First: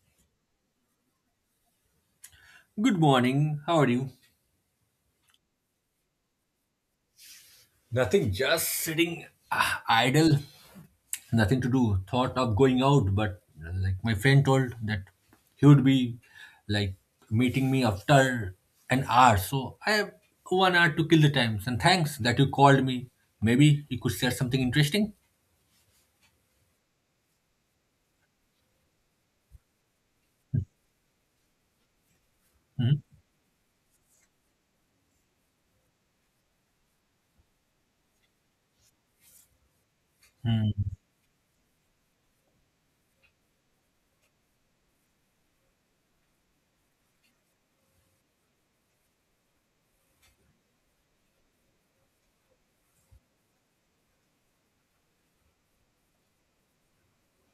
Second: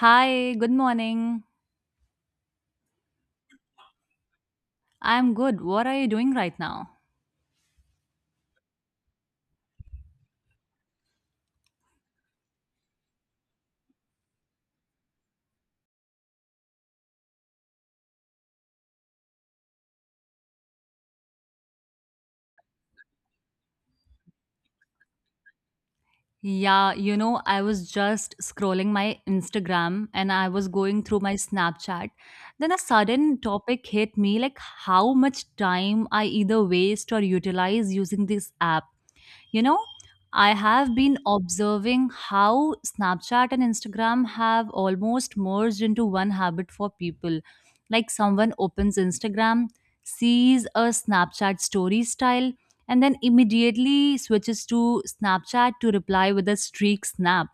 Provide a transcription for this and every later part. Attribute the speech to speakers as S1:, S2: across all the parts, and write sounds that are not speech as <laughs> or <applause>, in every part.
S1: Hi, good morning.
S2: Good morning. How are you?
S1: I'm good. What are you doing right now?
S2: Nothing, just sitting idle, nothing to do. Thought of going out, but like my friend told that he would be like meeting me after an hour. So I have 1 hour to kill the times. And thanks that you called me. Maybe you could share something interesting.
S1: Yeah, you know, I was just scrolling my Instagram and I was going through my Snapchat. Then a sudden topic hit me, like how much time I either waste or utilize using this app. You know, I
S2: Hmm.
S1: have been observing how Snapchat and Instagram have almost merged into one habit for people. Like, someone opens Instagram, sees a Snapchat story style, and then immediately switches to Snapchat to reply with a streak snap.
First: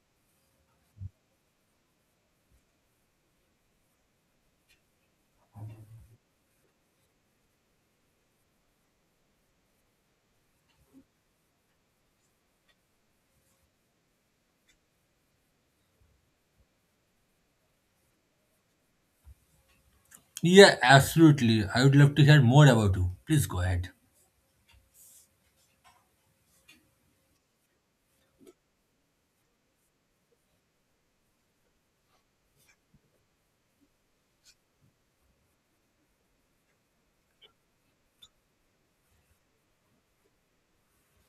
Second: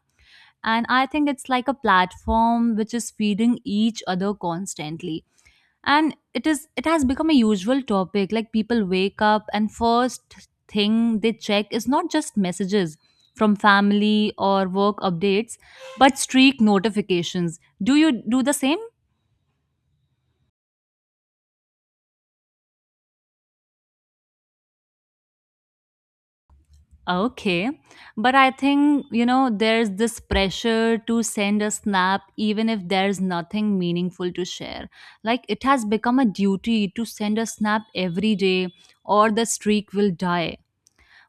S1: And I think it's like a platform which is feeding each other constantly, and it has become a usual topic. Like, people wake up and first thing they check is not just messages from family or work updates, but streak notifications. Do you do the same?
S2: Yeah, absolutely. I would love to hear more about you. Please go ahead.
S1: Okay, but I think, you know, there's this pressure to send a snap even if there's nothing meaningful to share. Like, it has become a duty to send a snap every day or the streak will die.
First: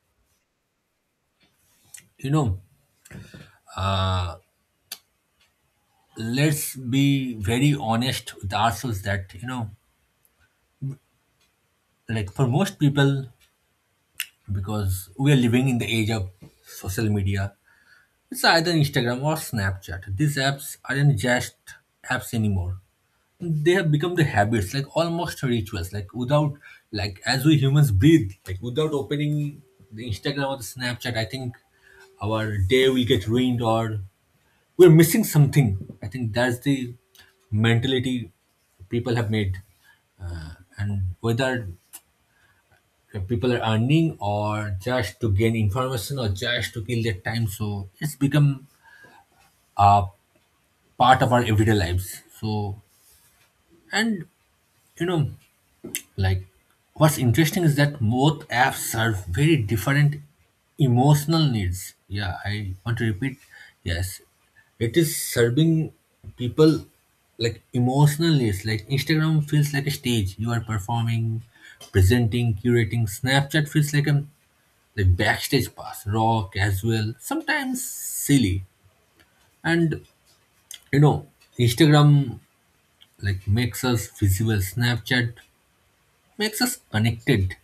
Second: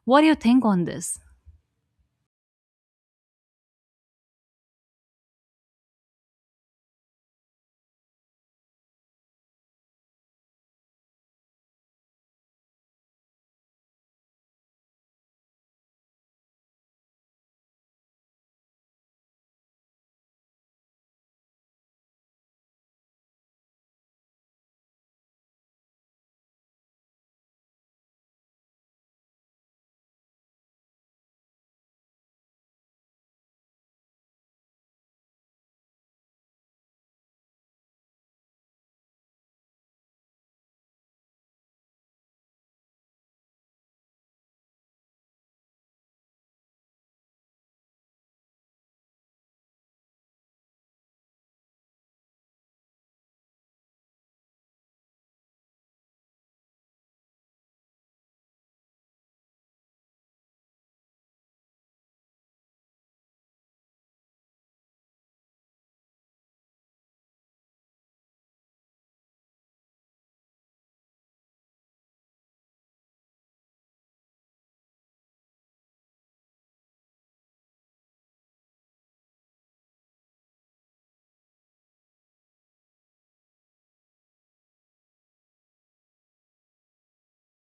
S1: What do you think on this?
S2: You know, let's be very honest with ourselves that, you know, like for most people, because we are living in the age of social media. It's either Instagram or Snapchat. These apps aren't just apps anymore. They have become the habits, like almost rituals. Like without, like as we humans breathe, like without opening the Instagram or the Snapchat, I think our day will get ruined or we're missing something. I think that's the mentality people have made, uh, and whether and people are earning or just to gain information or just to kill their time, so it's become a part of our everyday lives. So and you know like what's interesting is that both apps serve very different emotional needs. Yeah, I want to repeat. Yes, it is serving people like emotional needs. Like Instagram feels like a stage, you are performing, presenting, curating. Snapchat feels like a like backstage pass, raw, casual, sometimes silly. And you know, Instagram like makes us visible, Snapchat makes us connected.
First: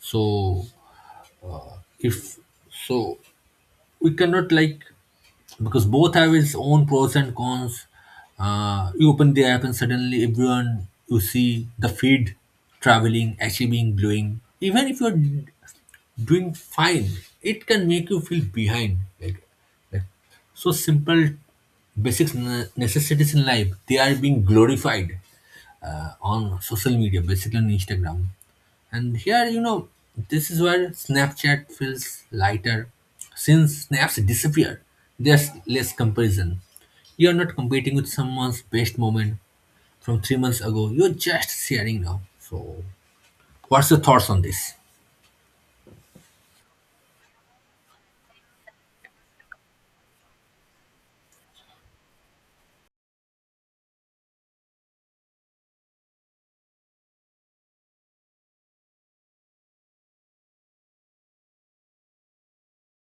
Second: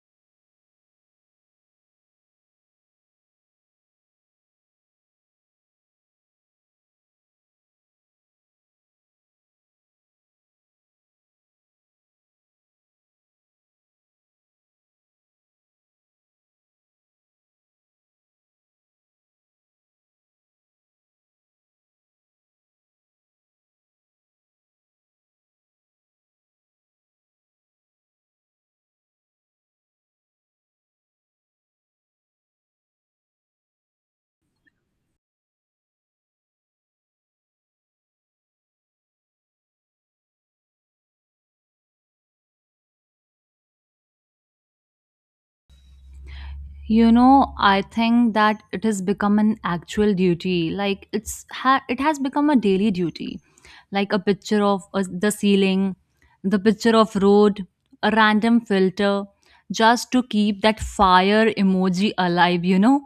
S2: So if so we cannot like because both have its own pros and cons. You open the app and suddenly everyone, you see the feed traveling, achieving, glowing. Even if you're doing fine, it can make you feel behind, like so simple basic necessities in life, they are being glorified on social media, basically on Instagram. And here you know this is where Snapchat feels lighter. Since snaps disappear, there's less comparison. You're not competing with someone's best moment from 3 months ago, you're just sharing now. So what's your thoughts on this?
S1: You know, I think that it has become an actual duty. Like, it has become a daily duty. Like a picture of the ceiling, the picture of road, a random filter, just to keep that fire emoji alive, you know?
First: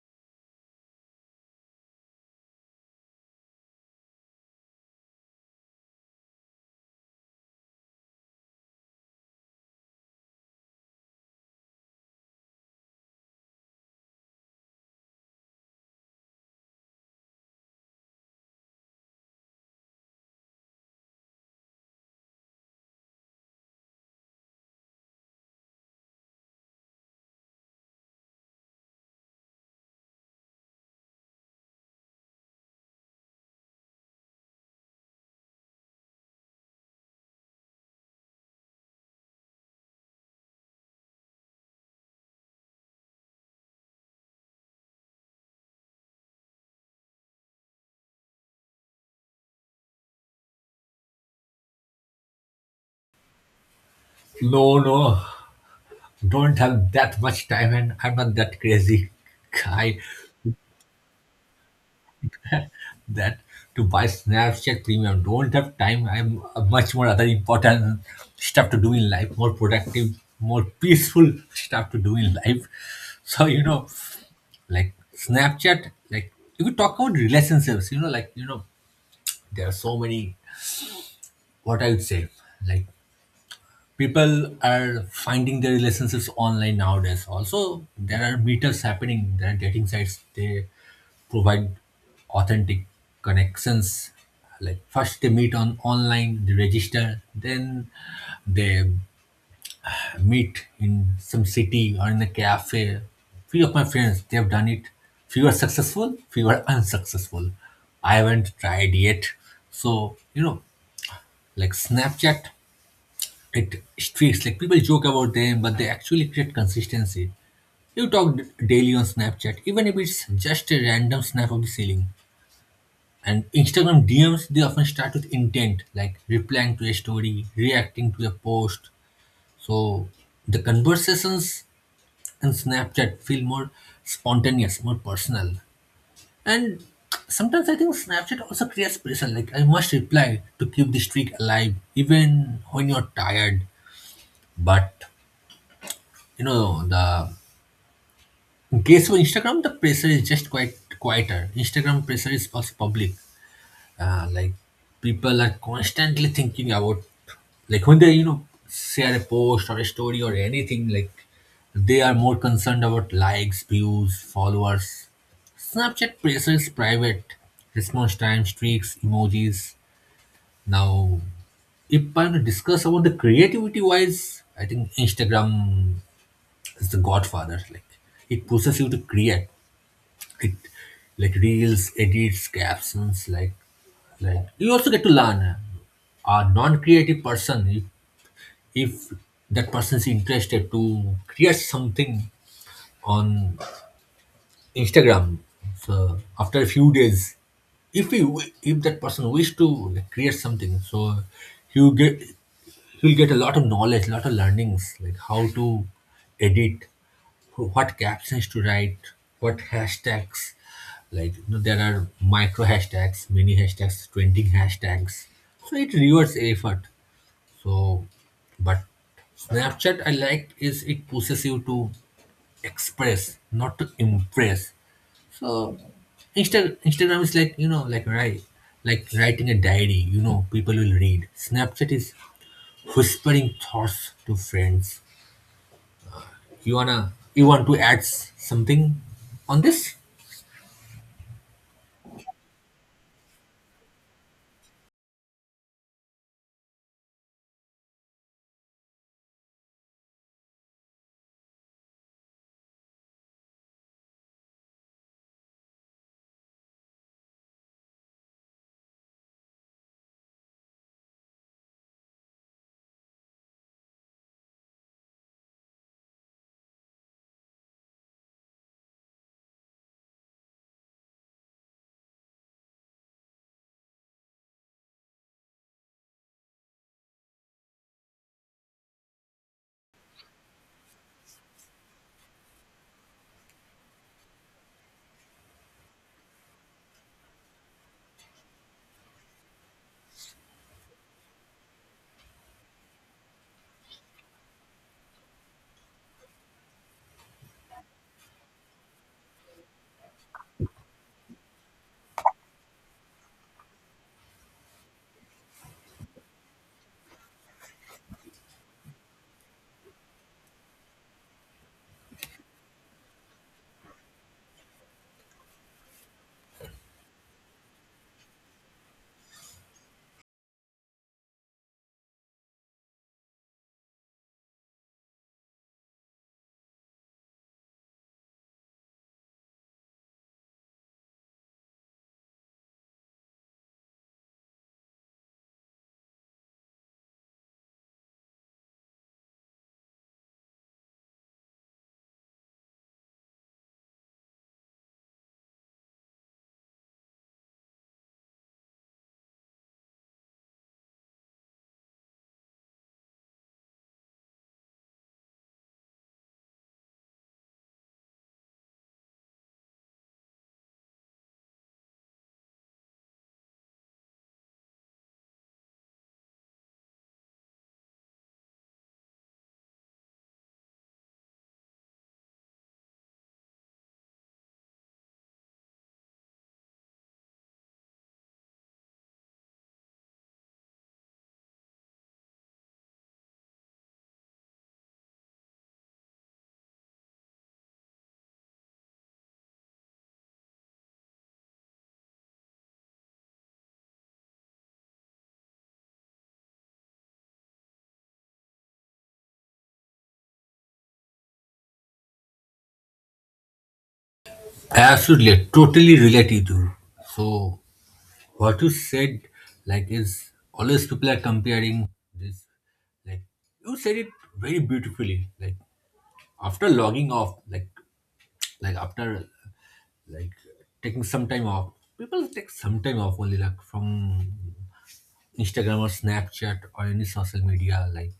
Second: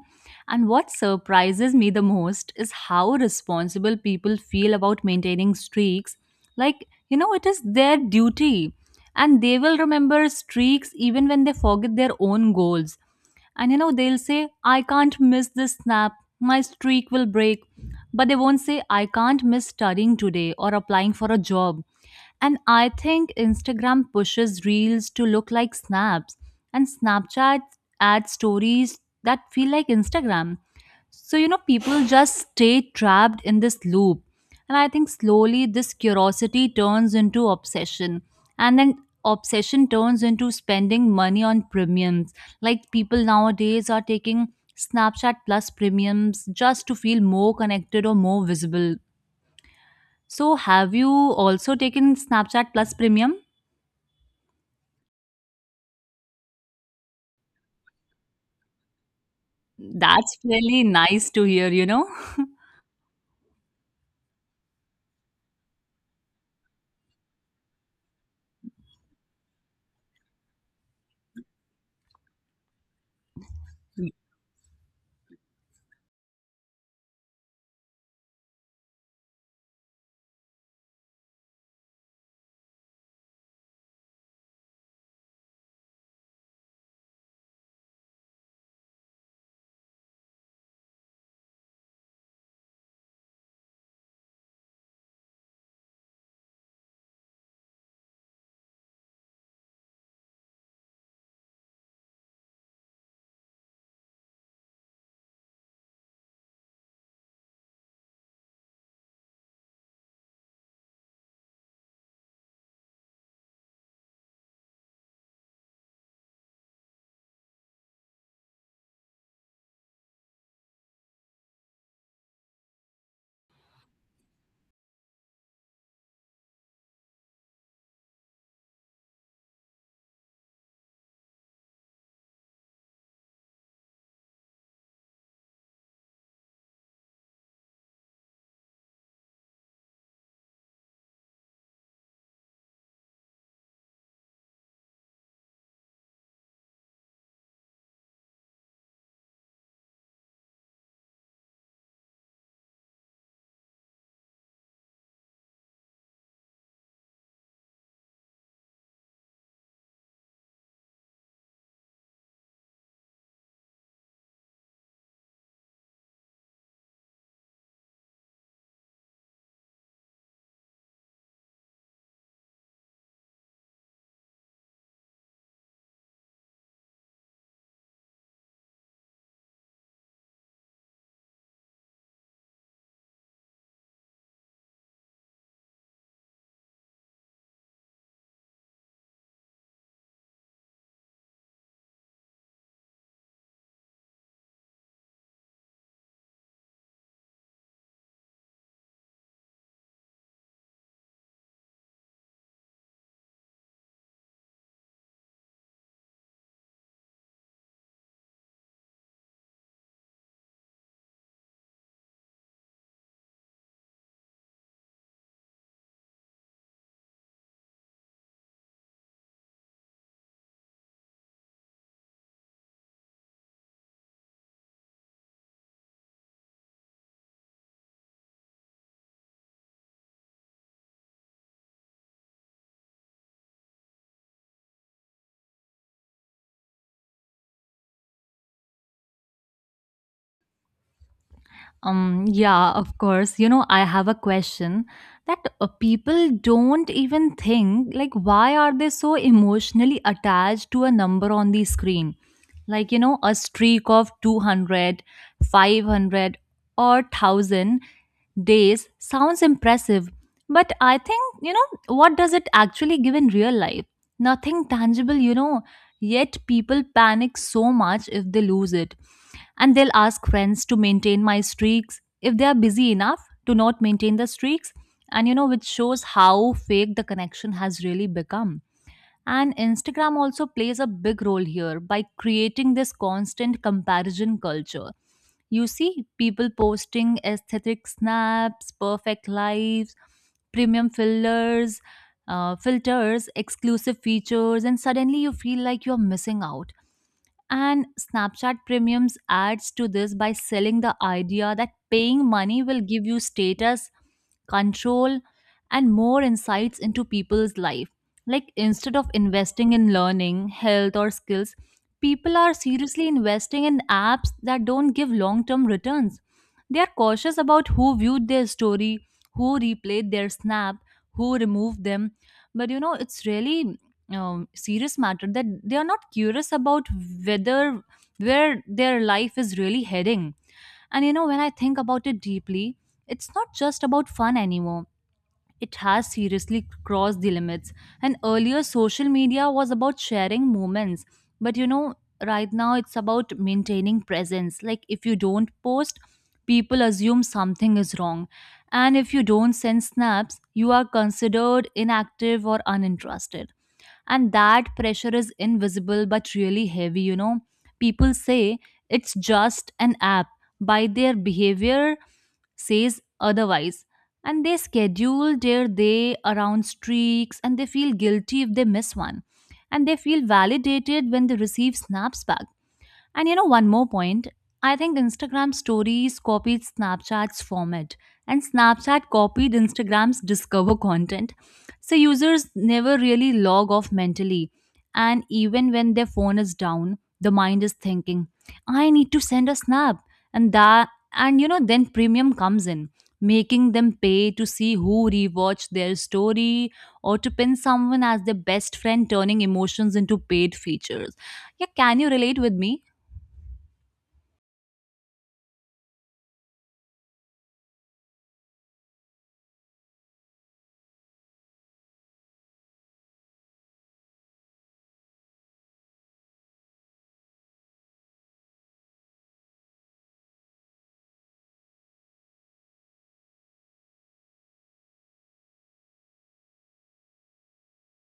S1: And what surprises me the most is how responsible people feel about maintaining streaks. Like, you know, it is their duty, and they will remember streaks even when they forget their own goals. And you know, they'll say, "I can't miss this snap, my streak will break." But they won't say, "I can't miss studying today or applying for a job." And I think Instagram pushes reels to look like snaps, and Snapchat adds stories that feel like Instagram. So, you know, people just stay trapped in this loop. And I think slowly this curiosity turns into obsession. And then obsession turns into spending money on premiums. Like, people nowadays are taking Snapchat Plus premiums just to feel more connected or more visible. So, have you also taken Snapchat Plus premium?
S2: No, no, don't have that much time and I'm not that crazy <laughs> guy
S1: That's really nice to hear, you know?
S2: that to buy Snapchat premium. Don't have time. I'm much more other important stuff to do in life, more productive, more peaceful stuff to do in life. <laughs> So, you know, like Snapchat, like if you talk about relationships, you know, like, you know, there are so many, what I would say, like people are finding their relationships online nowadays. Also there are meetups happening, there are dating sites, they provide authentic connections. Like first they meet on online, they register, then they meet in some city or in a cafe. Few of my friends they have done it, few are successful, few are unsuccessful. I haven't tried yet. So you know like Snapchat, it streaks, like people joke about them but they actually create consistency. You talk daily on Snapchat, even if it's just a random snap of the ceiling. And Instagram DMs, they often start with intent, like replying to a story, reacting to a post. So the conversations in Snapchat feel more spontaneous, more personal. And sometimes I think Snapchat also creates pressure, like I must reply to keep the streak alive even when you're tired. But you know the guess what? Instagram, the pressure is just quite quieter. Instagram pressure is also public. Like people are constantly thinking about, like when they you know share a post or a story or anything, like they are more concerned about likes, views, followers. Snapchat pressure is private. Response time, streaks, emojis. Now, if I'm to discuss about the creativity wise, I think Instagram is the godfather. Like it pushes you to create it, like reels, edits, captions, like you also get to learn. A non-creative person if that person is interested to create something on Instagram. So after a few days, if we wi- if that person wish to like, create something, so you get, he will get a lot of knowledge, a lot of learnings, like how to edit, what captions to write, what hashtags. Like you know, there are micro hashtags, mini hashtags, trending hashtags. So it rewards effort. So, but Snapchat I like is it pushes you to express, not to impress. So Instagram is like you know like right like writing a diary. You know people will read. Snapchat is whispering thoughts to friends. You want to add something on this?
S1: Yeah, of course. You know, I have a question, that people don't even think, like, why are they so emotionally attached to a number on the screen? Like, you know, a streak of 200, 500, or 1000 days sounds impressive, but I think, you know, what does it actually give in real life? Nothing tangible, you know. Yet people panic so much if they lose it, and they'll ask friends to maintain my streaks if they are busy enough to not maintain the streaks. And you know, which shows how fake the connection has really become. And Instagram also plays a big role here by creating this constant comparison culture. You see people posting aesthetic snaps, perfect lives, premium fillers, filters, exclusive features, and suddenly you feel like you're missing out. And Snapchat Premiums adds to this by selling the idea that paying money will give you status, control, and more insights into people's life. Like, instead of investing in learning, health, or skills, people are seriously investing in apps that don't give long term returns. They are cautious about who viewed their story, who replayed their snap, who removed them. But you know, it's really serious matter that they are not curious about whether where their life is really heading. And you know, when I think about it deeply, it's not just about fun anymore. It has seriously crossed the limits. And earlier social media was about sharing moments, but you know, right now it's about maintaining presence. Like, if you don't post, people assume something is wrong. And if you don't send snaps, you are considered inactive or uninterested. And that pressure is invisible but really heavy, you know. People say it's just an app, by their behavior says otherwise. And they schedule their day around streaks, and they feel guilty if they miss one, and they feel validated when they receive snaps back. And you know, one more point. I think Instagram stories copied Snapchat's format, and Snapchat copied Instagram's discover content. So, users never really log off mentally. And even when their phone is down, the mind is thinking, "I need to send a snap." And that, and you know, then premium comes in, making them pay to see who rewatched their story or to pin someone as their best friend, turning emotions into paid features. Yeah, can you relate with me?
S2: Absolutely, I totally relate you to. You. So what you said like is always people are comparing this, like you said it very beautifully, like after logging off, like after like taking some time off. People take some time off only, like from Instagram or Snapchat or any social media. Like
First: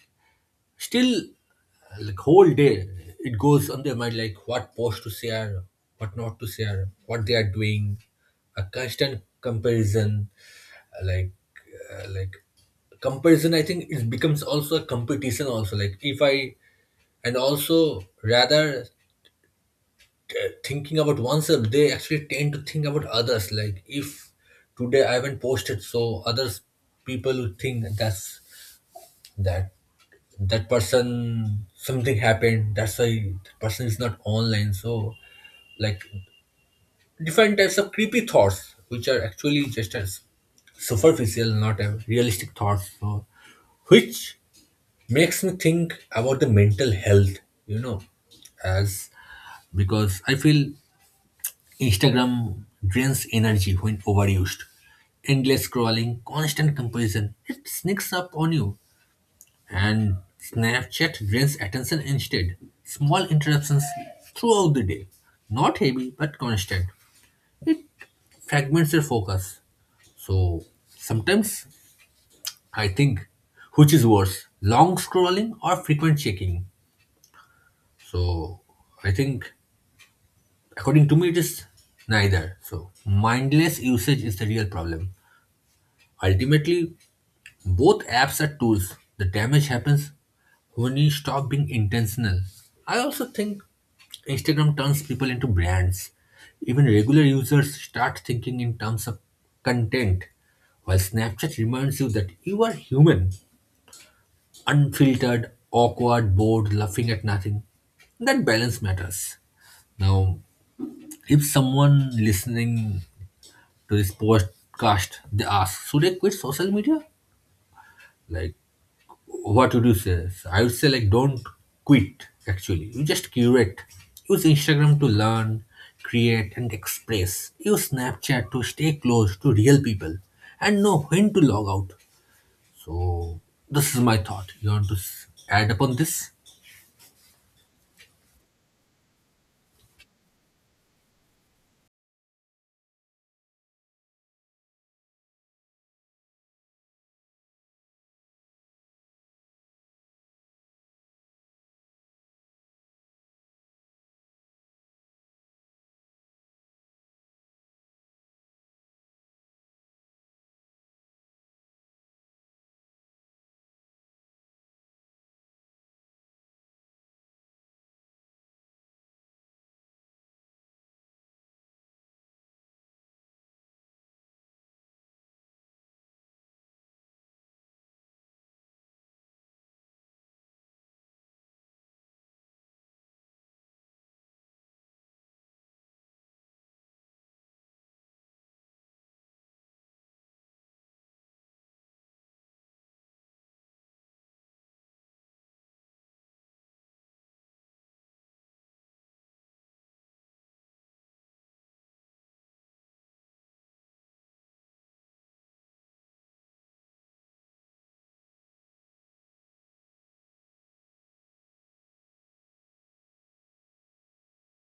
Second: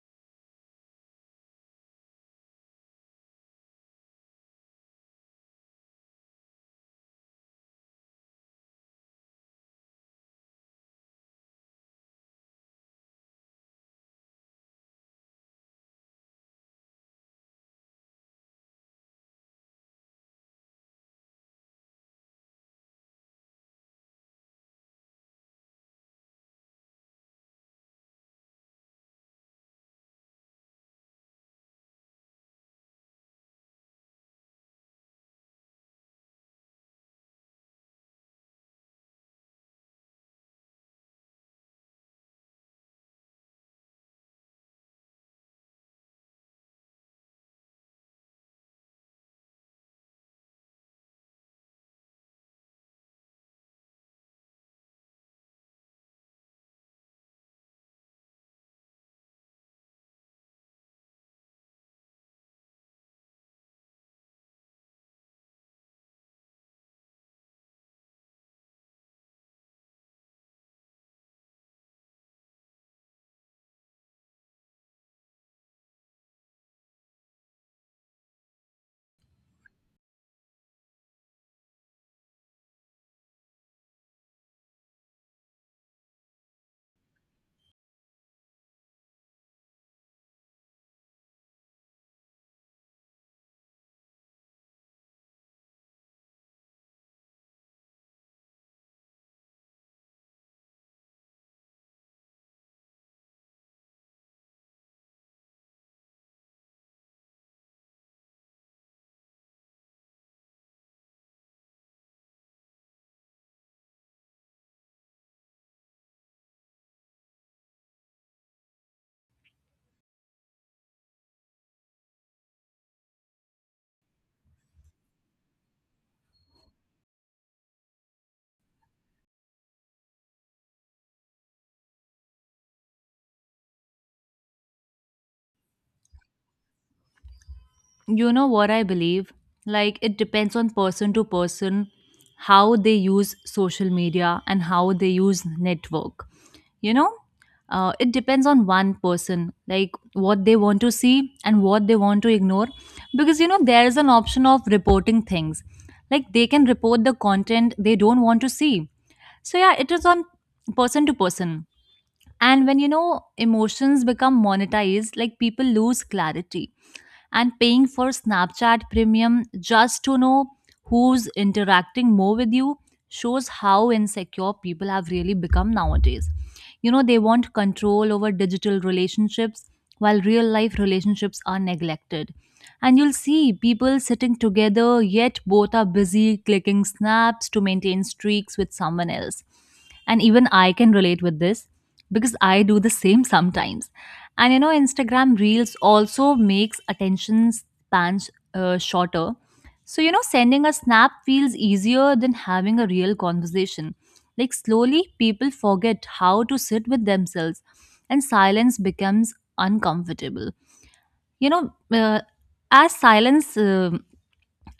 S2: still, like whole day it goes on their mind, like what post to share, what not to share, what they are doing, a constant comparison, uh, like uh, like comparison. I think it becomes also a competition. Also, like if I and also rather thinking about oneself, they actually tend to think about others. Like if today I haven't posted, so others people will think that's that that person something happened, that's why that person is not online. So like different types of creepy thoughts, which are actually just as superficial, not a realistic thoughts. So which makes me think about the mental health, you know, as because I feel Instagram drains energy when overused. Endless scrolling, constant comparison, it sneaks up on you. And Snapchat drains attention instead. Small interruptions throughout the day. Not heavy, but constant. Fragments your focus. So sometimes I think, which is worse, long scrolling or frequent checking. So I think according to me it is neither. So mindless usage is the real problem. Ultimately, both apps are tools. The damage happens when you stop being intentional. I also think Instagram turns people into brands. Even regular users start thinking in terms of content, while Snapchat reminds you that you are human, unfiltered, awkward, bored, laughing at nothing. That balance matters. Now, if someone listening to this podcast they ask, should I quit social media? Like what would you say? I would say like don't quit actually. You just curate. Use Instagram to learn, create and express. Use Snapchat to stay close to real people and know when to log out. So this is my thought. You want to add upon this?
S1: You know what I believe? Like, it depends on person to person how they use social media and how they use network. You know, it depends on one person, like what they want to see and what they want to ignore. Because, you know, there is an option of reporting things. Like, they can report the content they don't want to see. So, yeah, it is on person to person. And when, you know, emotions become monetized, like, people lose clarity. And paying for Snapchat Premium just to know who's interacting more with you shows how insecure people have really become nowadays. You know, they want control over digital relationships while real life relationships are neglected. And you'll see people sitting together, yet both are busy clicking snaps to maintain streaks with someone else. And even I can relate with this because I do the same sometimes. And you know, Instagram reels also makes attention spans shorter. So, you know, sending a snap feels easier than having a real conversation. Like, slowly people forget how to sit with themselves, and silence becomes uncomfortable. You know, as silence uh,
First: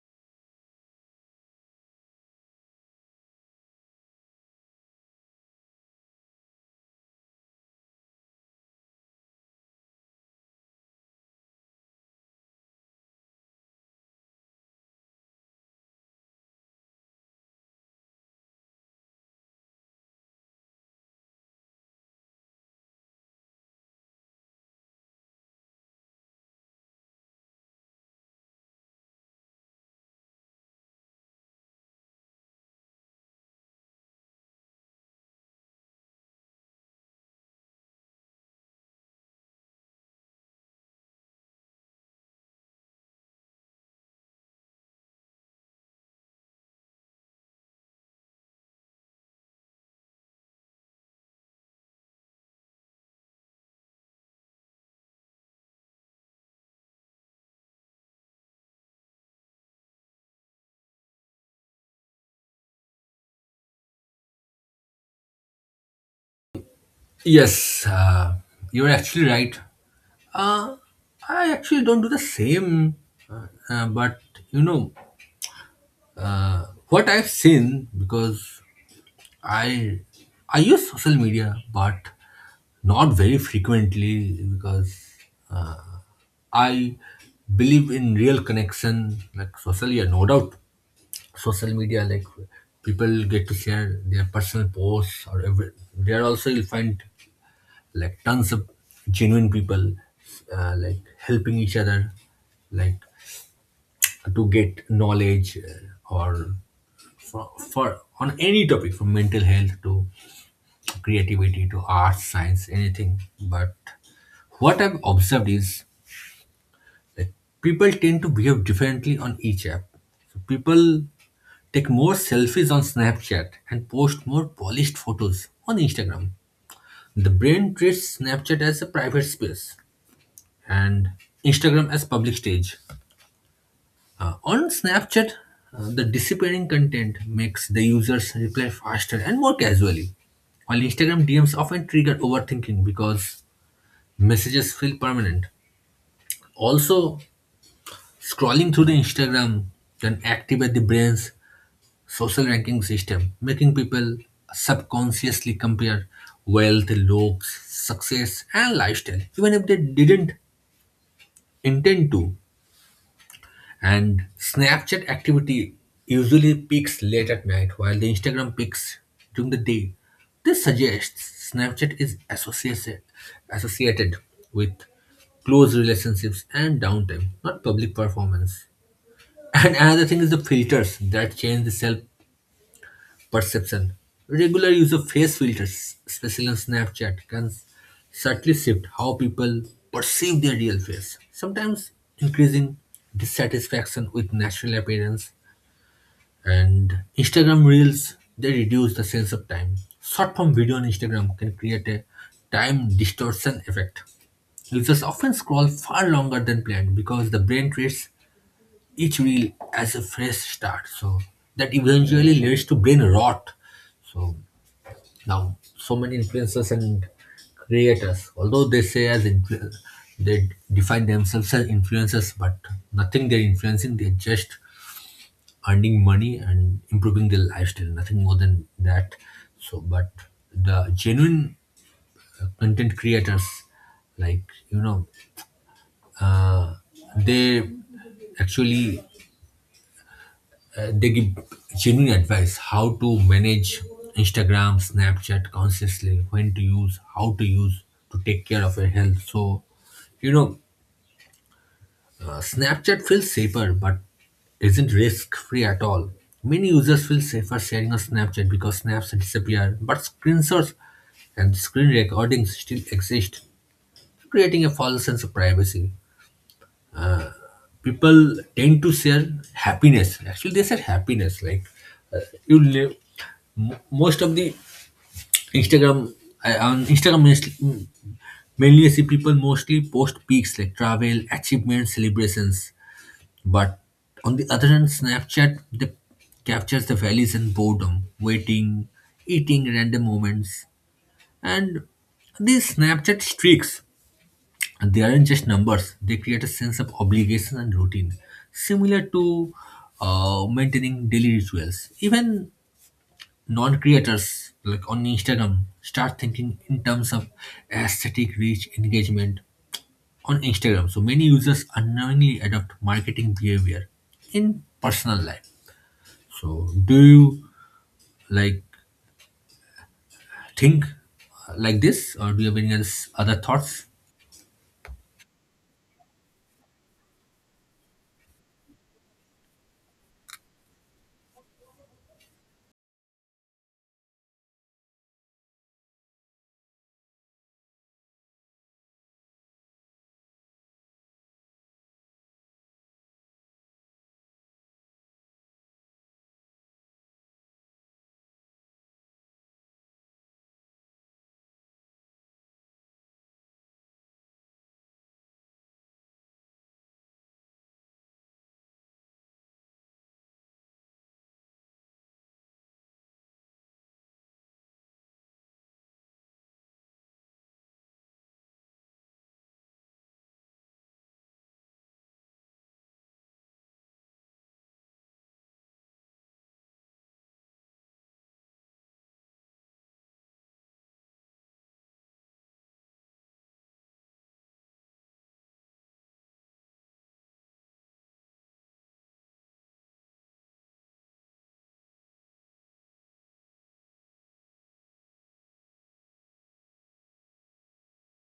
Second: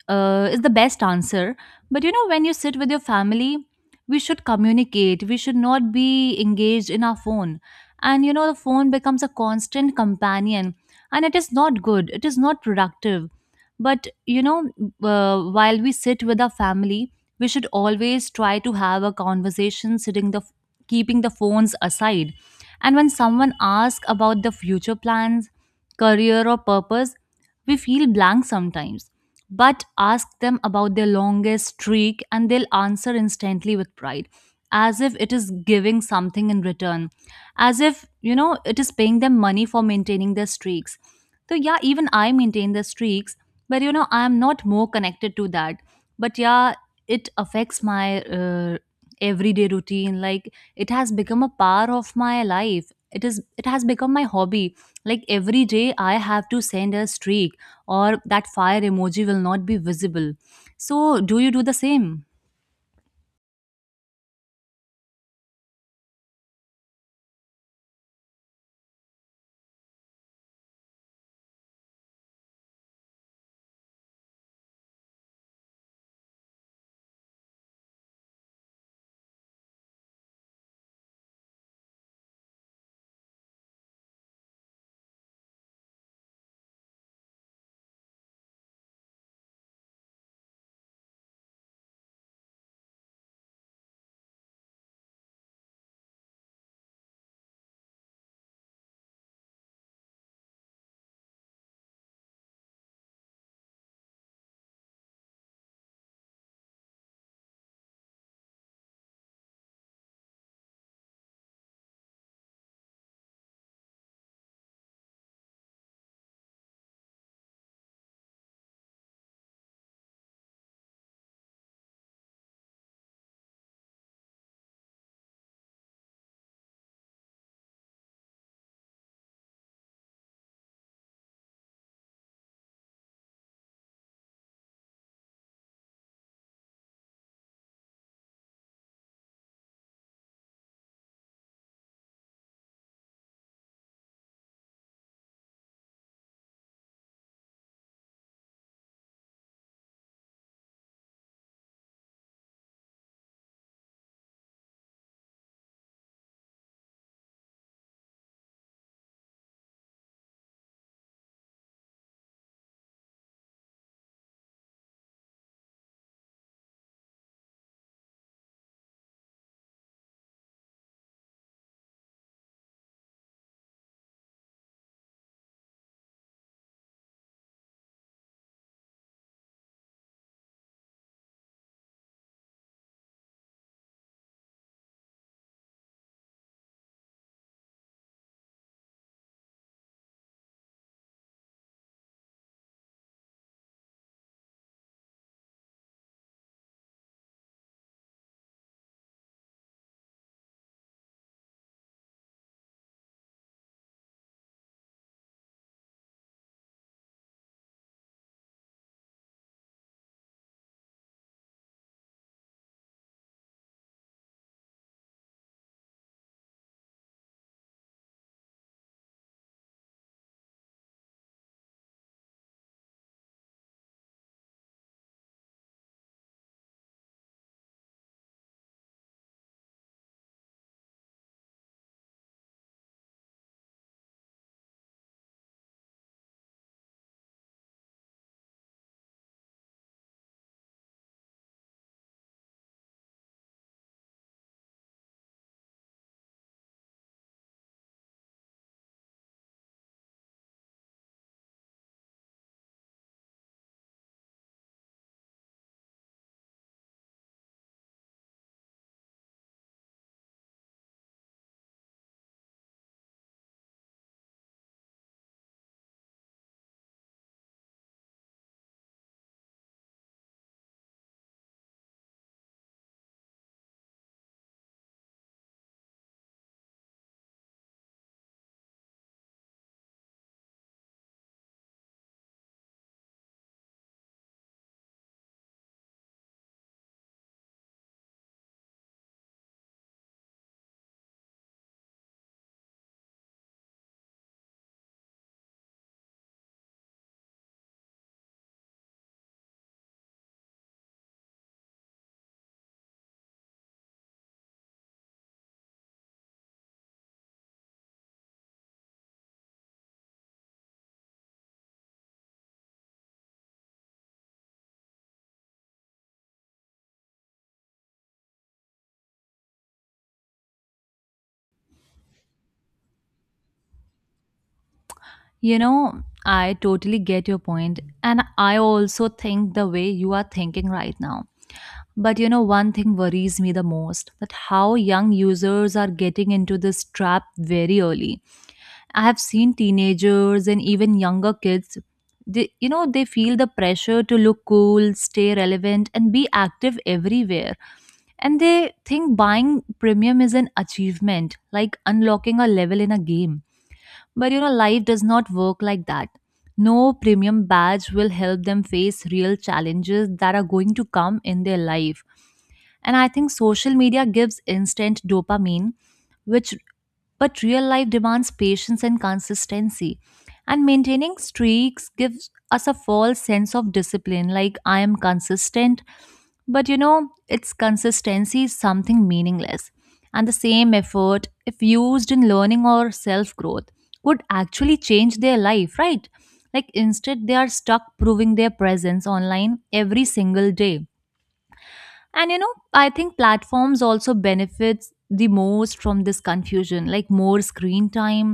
S1: uh, is the best answer. But you know, when you sit with your family, we should communicate. We should not be engaged in our phone. And you know, the phone becomes a constant companion, and it is not good. It is not productive. But you know, while we sit with our family, we should always try to have a conversation, sitting the keeping the phones aside. And when someone asks about the future plans, career, or purpose, we feel blank sometimes. But ask them about their longest streak, and they'll answer instantly with pride, as if it is giving something in return, as if, you know, it is paying them money for maintaining their streaks. So yeah, even I maintain the streaks, but you know, I am not more connected to that. But yeah, it affects my everyday routine. Like, it has become a part of my life. It has become my hobby. Like, every day I have to send a streak, or that fire emoji will not be visible. So, do you do the same?
S2: Yes, you're actually right. Uh, I actually don't do the same, but you know what I've seen because I I use social media, but not very frequently because I believe in real connection, like social. Yeah, no doubt, social media like people get to share their personal posts or every. There also you'll find like tons of genuine people, like helping each other, like to get knowledge or for on any topic from mental health to creativity to arts, science, anything. But what I've observed is like people tend to behave differently on each app. So people take more selfies on Snapchat and post more polished photos on Instagram. The brain treats Snapchat as a private space and Instagram as public stage. On Snapchat, the disappearing content makes the users reply faster and more casually. While Instagram DMs often trigger overthinking because messages feel permanent. Also, scrolling through the Instagram can activate the brain's social ranking system, making people subconsciously compare wealth, looks, success, and lifestyle, even if they didn't intend to. And Snapchat activity usually peaks late at night, while the Instagram peaks during the day. This suggests Snapchat is associated with close relationships and downtime, not public performance. And another thing is the filters that change the self perception. Regular use of face filters, especially on Snapchat, can subtly shift how people perceive their real face, sometimes increasing dissatisfaction with natural appearance. And Instagram Reels, they reduce the sense of time. Short form video on Instagram can create a time distortion effect. Users often scroll far longer than planned because the brain treats each reel as a fresh start. So that eventually leads to brain rot. So now so many influencers and creators, although they say as they define themselves as influencers, but nothing they're influencing, they're just earning money and improving their lifestyle, nothing more than that. So but the genuine content creators, like you know, uh, they actually they give genuine advice how to manage Instagram, Snapchat consciously, when to use, how to use to take care of your health. So, you know, Snapchat feels safer but isn't risk free at all. Many users feel safer sharing on Snapchat because snaps disappear, but screenshots and screen recordings still exist, creating a false sense of privacy. People tend to share happiness. Actually, they share happiness like you live most of the Instagram. On Instagram mainly, mainly I see people mostly post peaks like travel, achievements, celebrations, but on the other hand, Snapchat, they captures the valleys and boredom, waiting, eating, random moments. And these Snapchat streaks, and they aren't just numbers, they create a sense of obligation and routine, similar to maintaining daily rituals. Even non creators, like on Instagram, start thinking in terms of aesthetic, reach, engagement on Instagram. So many users unknowingly adopt marketing behavior in personal life. So, do you like think like this, or do you have any other thoughts?
S1: You know, I totally get your point, and I also think the way you are thinking right now. But you know, one thing worries me the most, that how young users are getting into this trap very early. I have seen teenagers and even younger kids. They, you know, they feel the pressure to look cool, stay relevant, and be active everywhere. And they think buying premium is an achievement, like unlocking a level in a game. But you know, life does not work like that. No premium badge will help them face real challenges that are going to come in their life. And I think social media gives instant dopamine, which, but real life demands patience and consistency. And maintaining streaks gives us a false sense of discipline, like, "I am consistent," but you know, its consistency is something meaningless. And the same effort, if used in learning or self growth, would actually change their life, right? Like, instead, they are stuck proving their presence online every single day. And you know, I think platforms also benefits the most from this confusion. Like, more screen time,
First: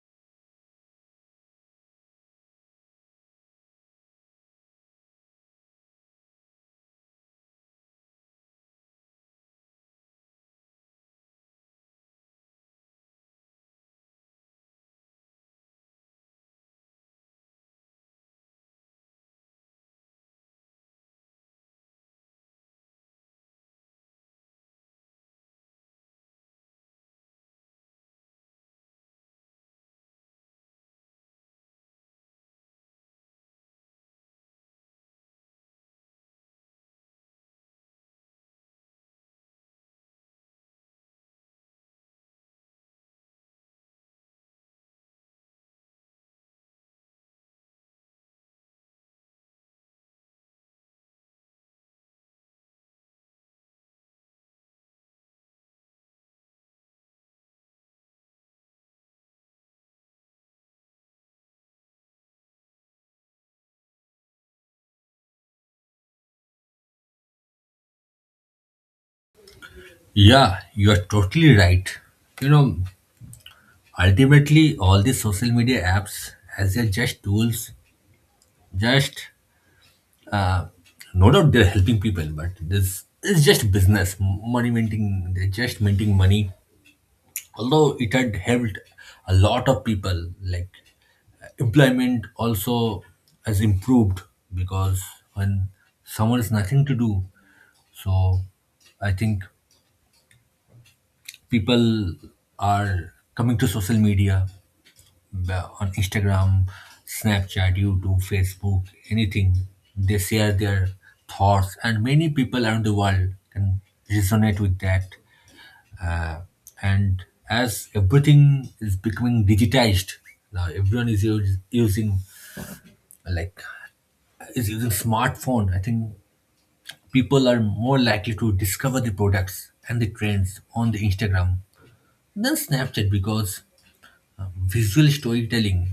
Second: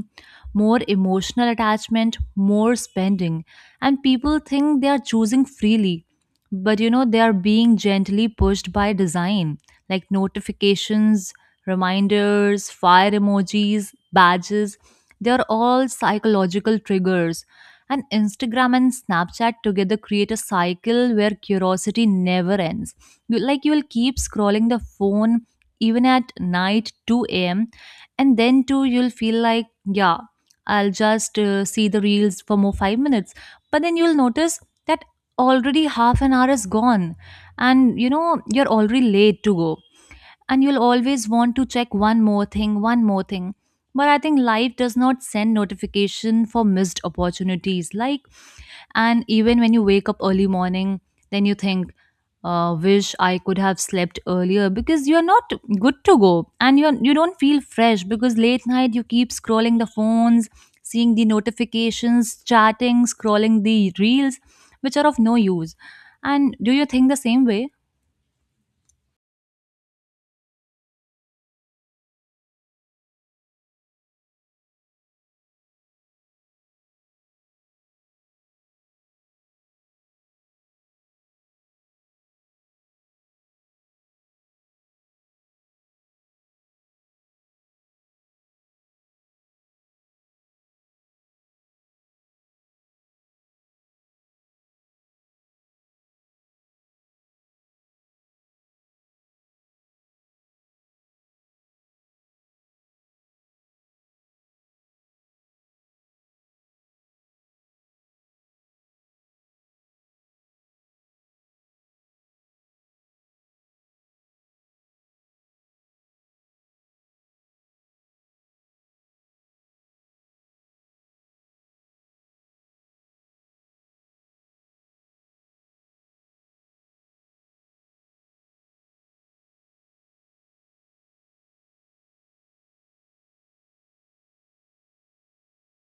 S1: more emotional attachment, more spending. And people think they are choosing freely, but you know, they are being gently pushed by design. Like, notifications, reminders, fire emojis, badges, they are all psychological triggers. And Instagram and Snapchat together create a cycle where curiosity never ends. Like, you will keep scrolling the phone even at night 2 a.m. And then too you'll feel like, yeah, I'll just see the reels for more 5 minutes. But then you'll notice that already half an hour is gone, and you know, you're already late to go. And you'll always want to check one more thing, one more thing. But I think life does not send notification for missed opportunities. Like, and even when you wake up early morning, then you think, wish I could have slept earlier, because you're not good to go and you don't feel fresh, because late night you keep scrolling the phones, seeing the notifications, chatting, scrolling the reels, which are of no use. And do you think the same way?
S2: Yeah, you are totally right. You know, ultimately, all these social media apps, as they're just tools, just uh, no doubt they're helping people, but this is just business, money minting. They're just minting money. Although it had helped a lot of people, like employment also has improved, because when someone has nothing to do, so I think people are coming to social media, on Instagram, Snapchat, YouTube, Facebook, anything. They share their thoughts, and many people around the world can resonate with that. Uh, and as everything is becoming digitized, now everyone is using, like, is using smartphone. I think people are more likely to discover the products and the trends on the Instagram than Snapchat, because visual storytelling,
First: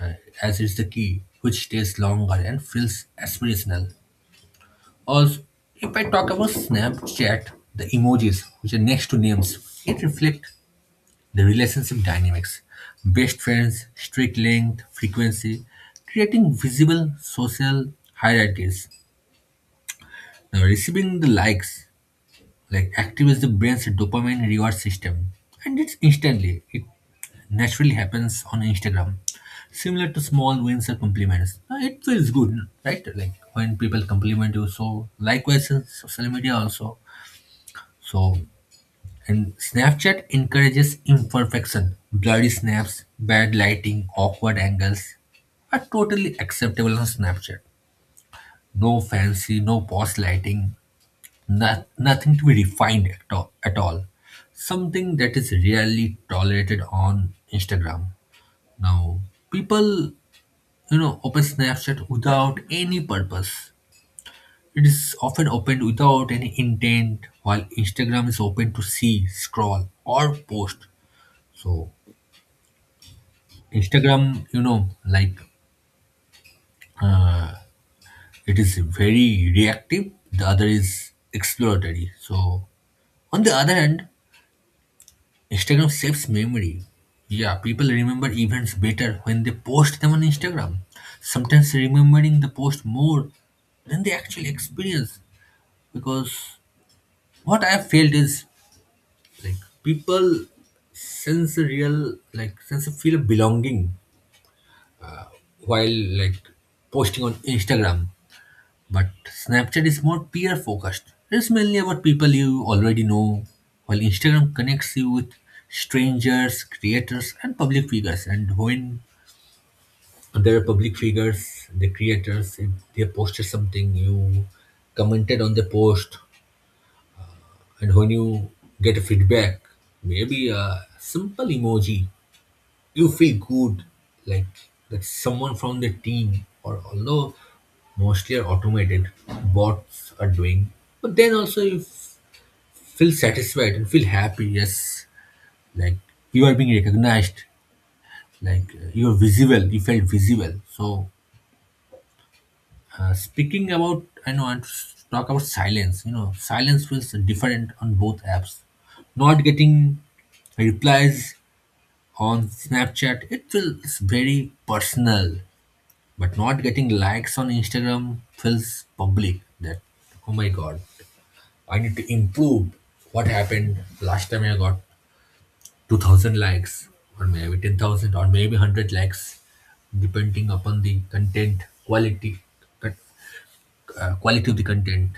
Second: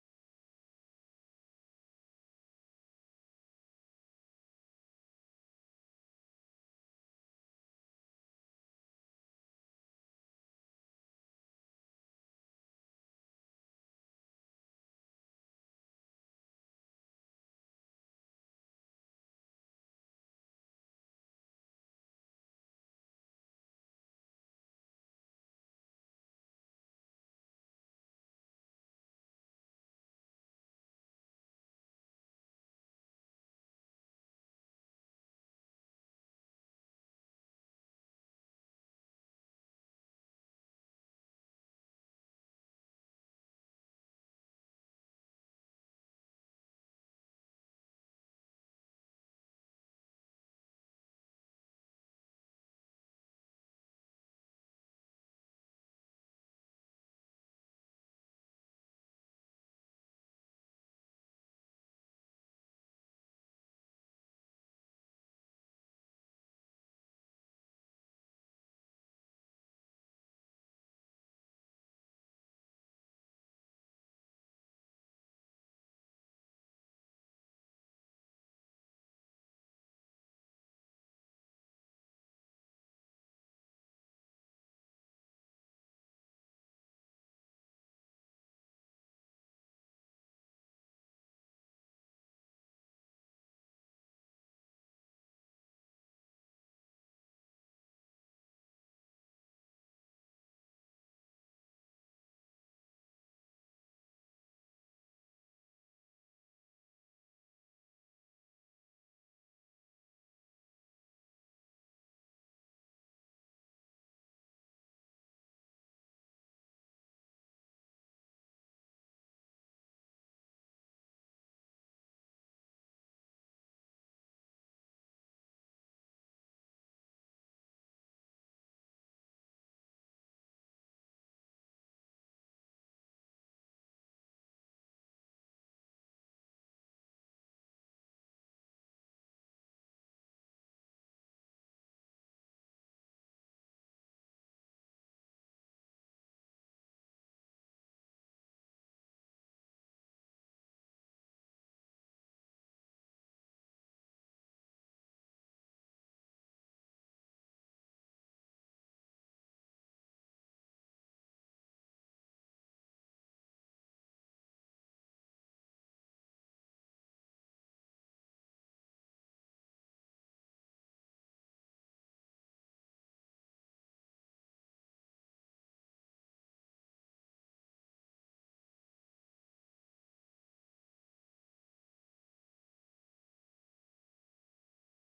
S2: uh, as it's the key, which stays longer and feels aspirational. Also, if I talk about Snapchat, the emojis, which are next to names, it reflects the relationship dynamics, best friends, streak length, frequency, creating visible social hierarchies. Now, receiving the likes, like, activates the brain's dopamine reward system, and it's instantly, it naturally happens on Instagram, similar to small wins or compliments. It feels good, right? Like when people compliment you, so likewise in social media also. So and Snapchat encourages imperfection. Blurry snaps, bad lighting, awkward angles are totally acceptable on Snapchat. No fancy, no post lighting, nothing to be refined at all, at all. Something that is rarely tolerated on Instagram. Now, people, you know, open Snapchat without any purpose. It is often opened without any intent, while Instagram is open to see, scroll, or post. So, Instagram, you know, like uh, it is very reactive. The other is exploratory. So, on the other hand, Instagram saves memory. Yeah, people remember events better when they post them on Instagram, sometimes remembering the post more than the actual experience. Because what I have felt is, like, people sense a real, like, sense a feel of belonging while, like, posting on Instagram. But Snapchat is more peer focused. It's mainly about people you already know, while Instagram connects you with strangers, creators, and public figures. And when there are public figures, the creators, if they posted something, you commented on the post, and when you get a feedback, maybe a simple emoji, you feel good, like, that someone from the team, or although mostly are automated bots are doing, but then also you feel satisfied and feel happy. Yes, like, you are being recognized, like, you are visible, you felt visible. So speaking about, I know I want to talk about silence. You know, silence feels different on both apps. Not getting replies on Snapchat, it feels very personal. But not getting likes on Instagram feels public, that, oh my god, I need to improve. What happened last time? I got 2000 likes, or maybe 10,000, or maybe 100 likes, depending upon the content quality, con- quality of the content.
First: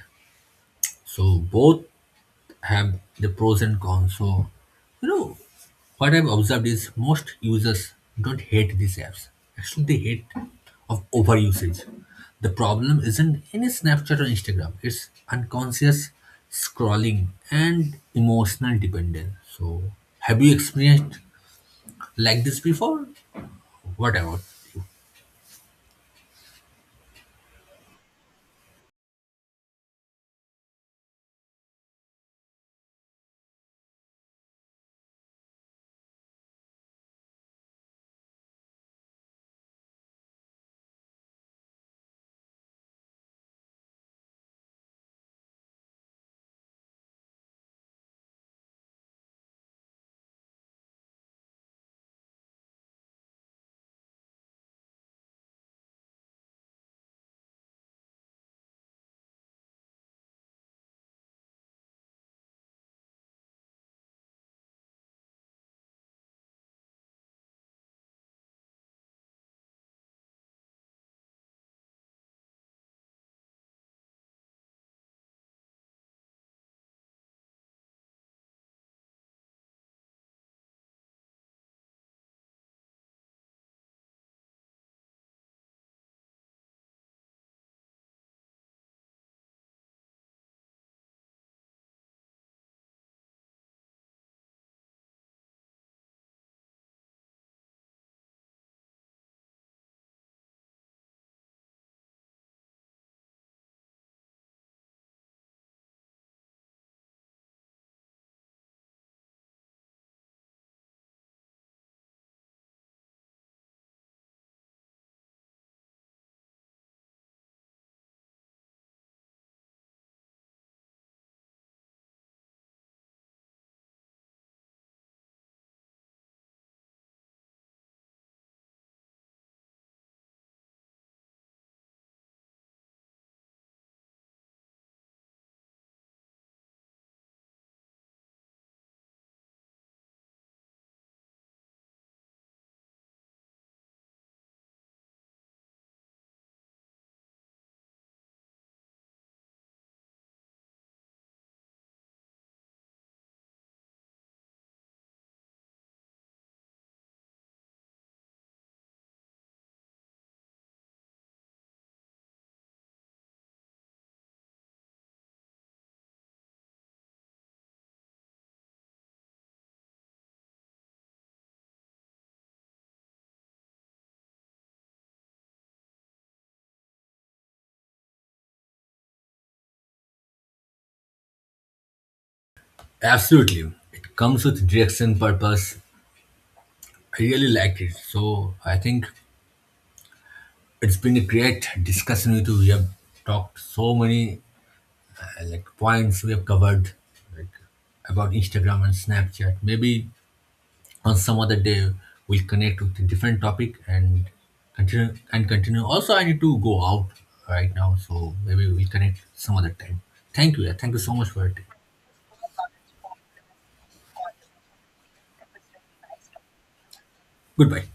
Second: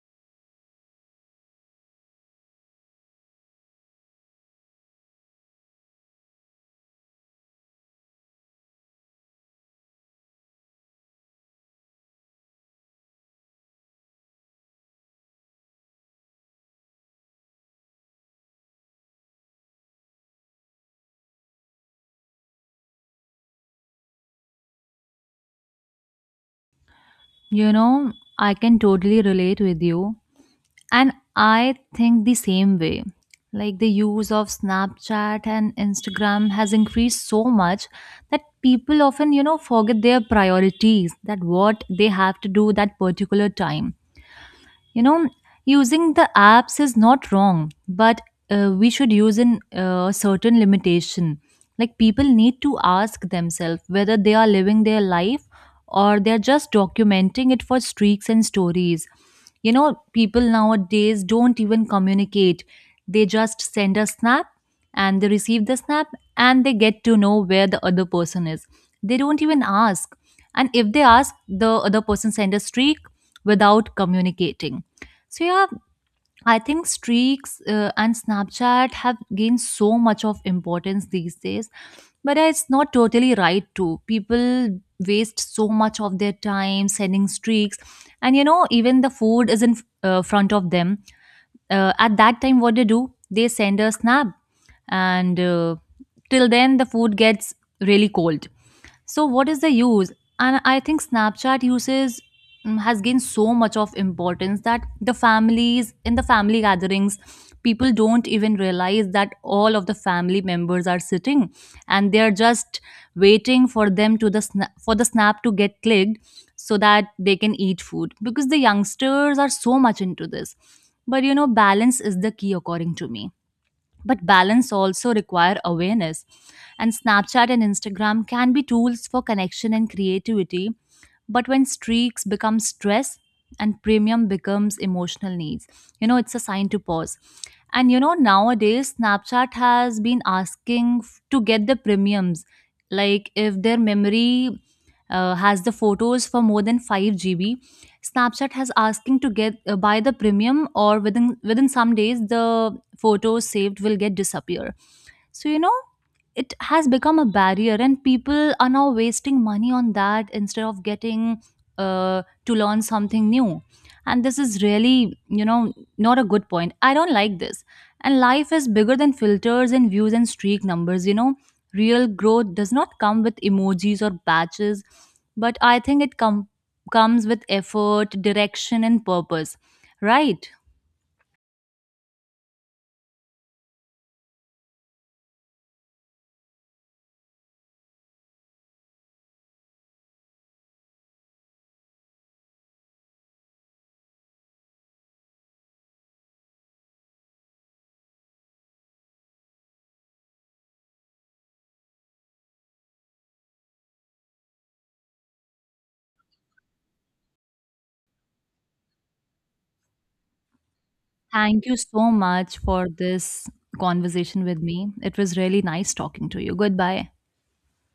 S2: So both have the pros and cons. So, you know, what I've observed is most users don't hate these apps. Actually, they hate of overusage. The problem isn't any Snapchat or Instagram. It's unconscious scrolling and emotional dependence. So, have you experienced like this before? What about?
S1: You know, I can totally relate with you. And I think the same way. Like, the use of Snapchat and Instagram has increased so much that people often, you know, forget their priorities, that what they have to do that particular time. You know, using the apps is not wrong, but we should use in certain limitation. Like, people need to ask themselves whether they are living their life or they're just documenting it for streaks and stories. You know, people nowadays don't even communicate. They just send a snap, and they receive the snap and they get to know where the other person is. They don't even ask. And if they ask, the other person send a streak without communicating. So yeah, I think streaks and Snapchat have gained so much of importance these days, but it's not totally right too. People waste so much of their time sending streaks, and you know, even the food is in front of them. At that time, what they do, they send a snap, and till then the food gets really cold. So what is the use? And I think Snapchat uses has gained so much of importance that the families, in the family gatherings, people don't even realize that all of the family members are sitting, and they're just waiting for them, to for the snap to get clicked, so that they can eat food, because the youngsters are so much into this. But you know, balance is the key, according to me. But balance also require awareness. And Snapchat and Instagram can be tools for connection and creativity, but when streaks become stress and premium becomes emotional needs, you know, it's a sign to pause. And you know, nowadays Snapchat has been asking to get the premiums. Like, if their memory has the photos for more than 5 GB, Snapchat has asking to get buy the premium, or within some days the photos saved will get disappear. So you know, it has become a barrier and people are now wasting money on that instead of getting to learn something new. And this is really, you know, not a good point. I don't like this. And life is bigger than filters and views and streak numbers. You know, real growth does not come with emojis or badges, but I think it comes with effort, direction, and purpose, right?
S2: Absolutely. It comes with direction, purpose. I really liked it. So, I think it's been a great discussion with you. We have talked so many like points we have covered, like about Instagram and Snapchat. Maybe on some other day we'll connect with a different topic and continue and continue. Also, I need to go out right now, so maybe we'll connect some other time. Thank you. Yeah, thank you so much for it.
S1: Thank you so much for this conversation with me. It was really nice talking to you. Goodbye.
S2: Goodbye.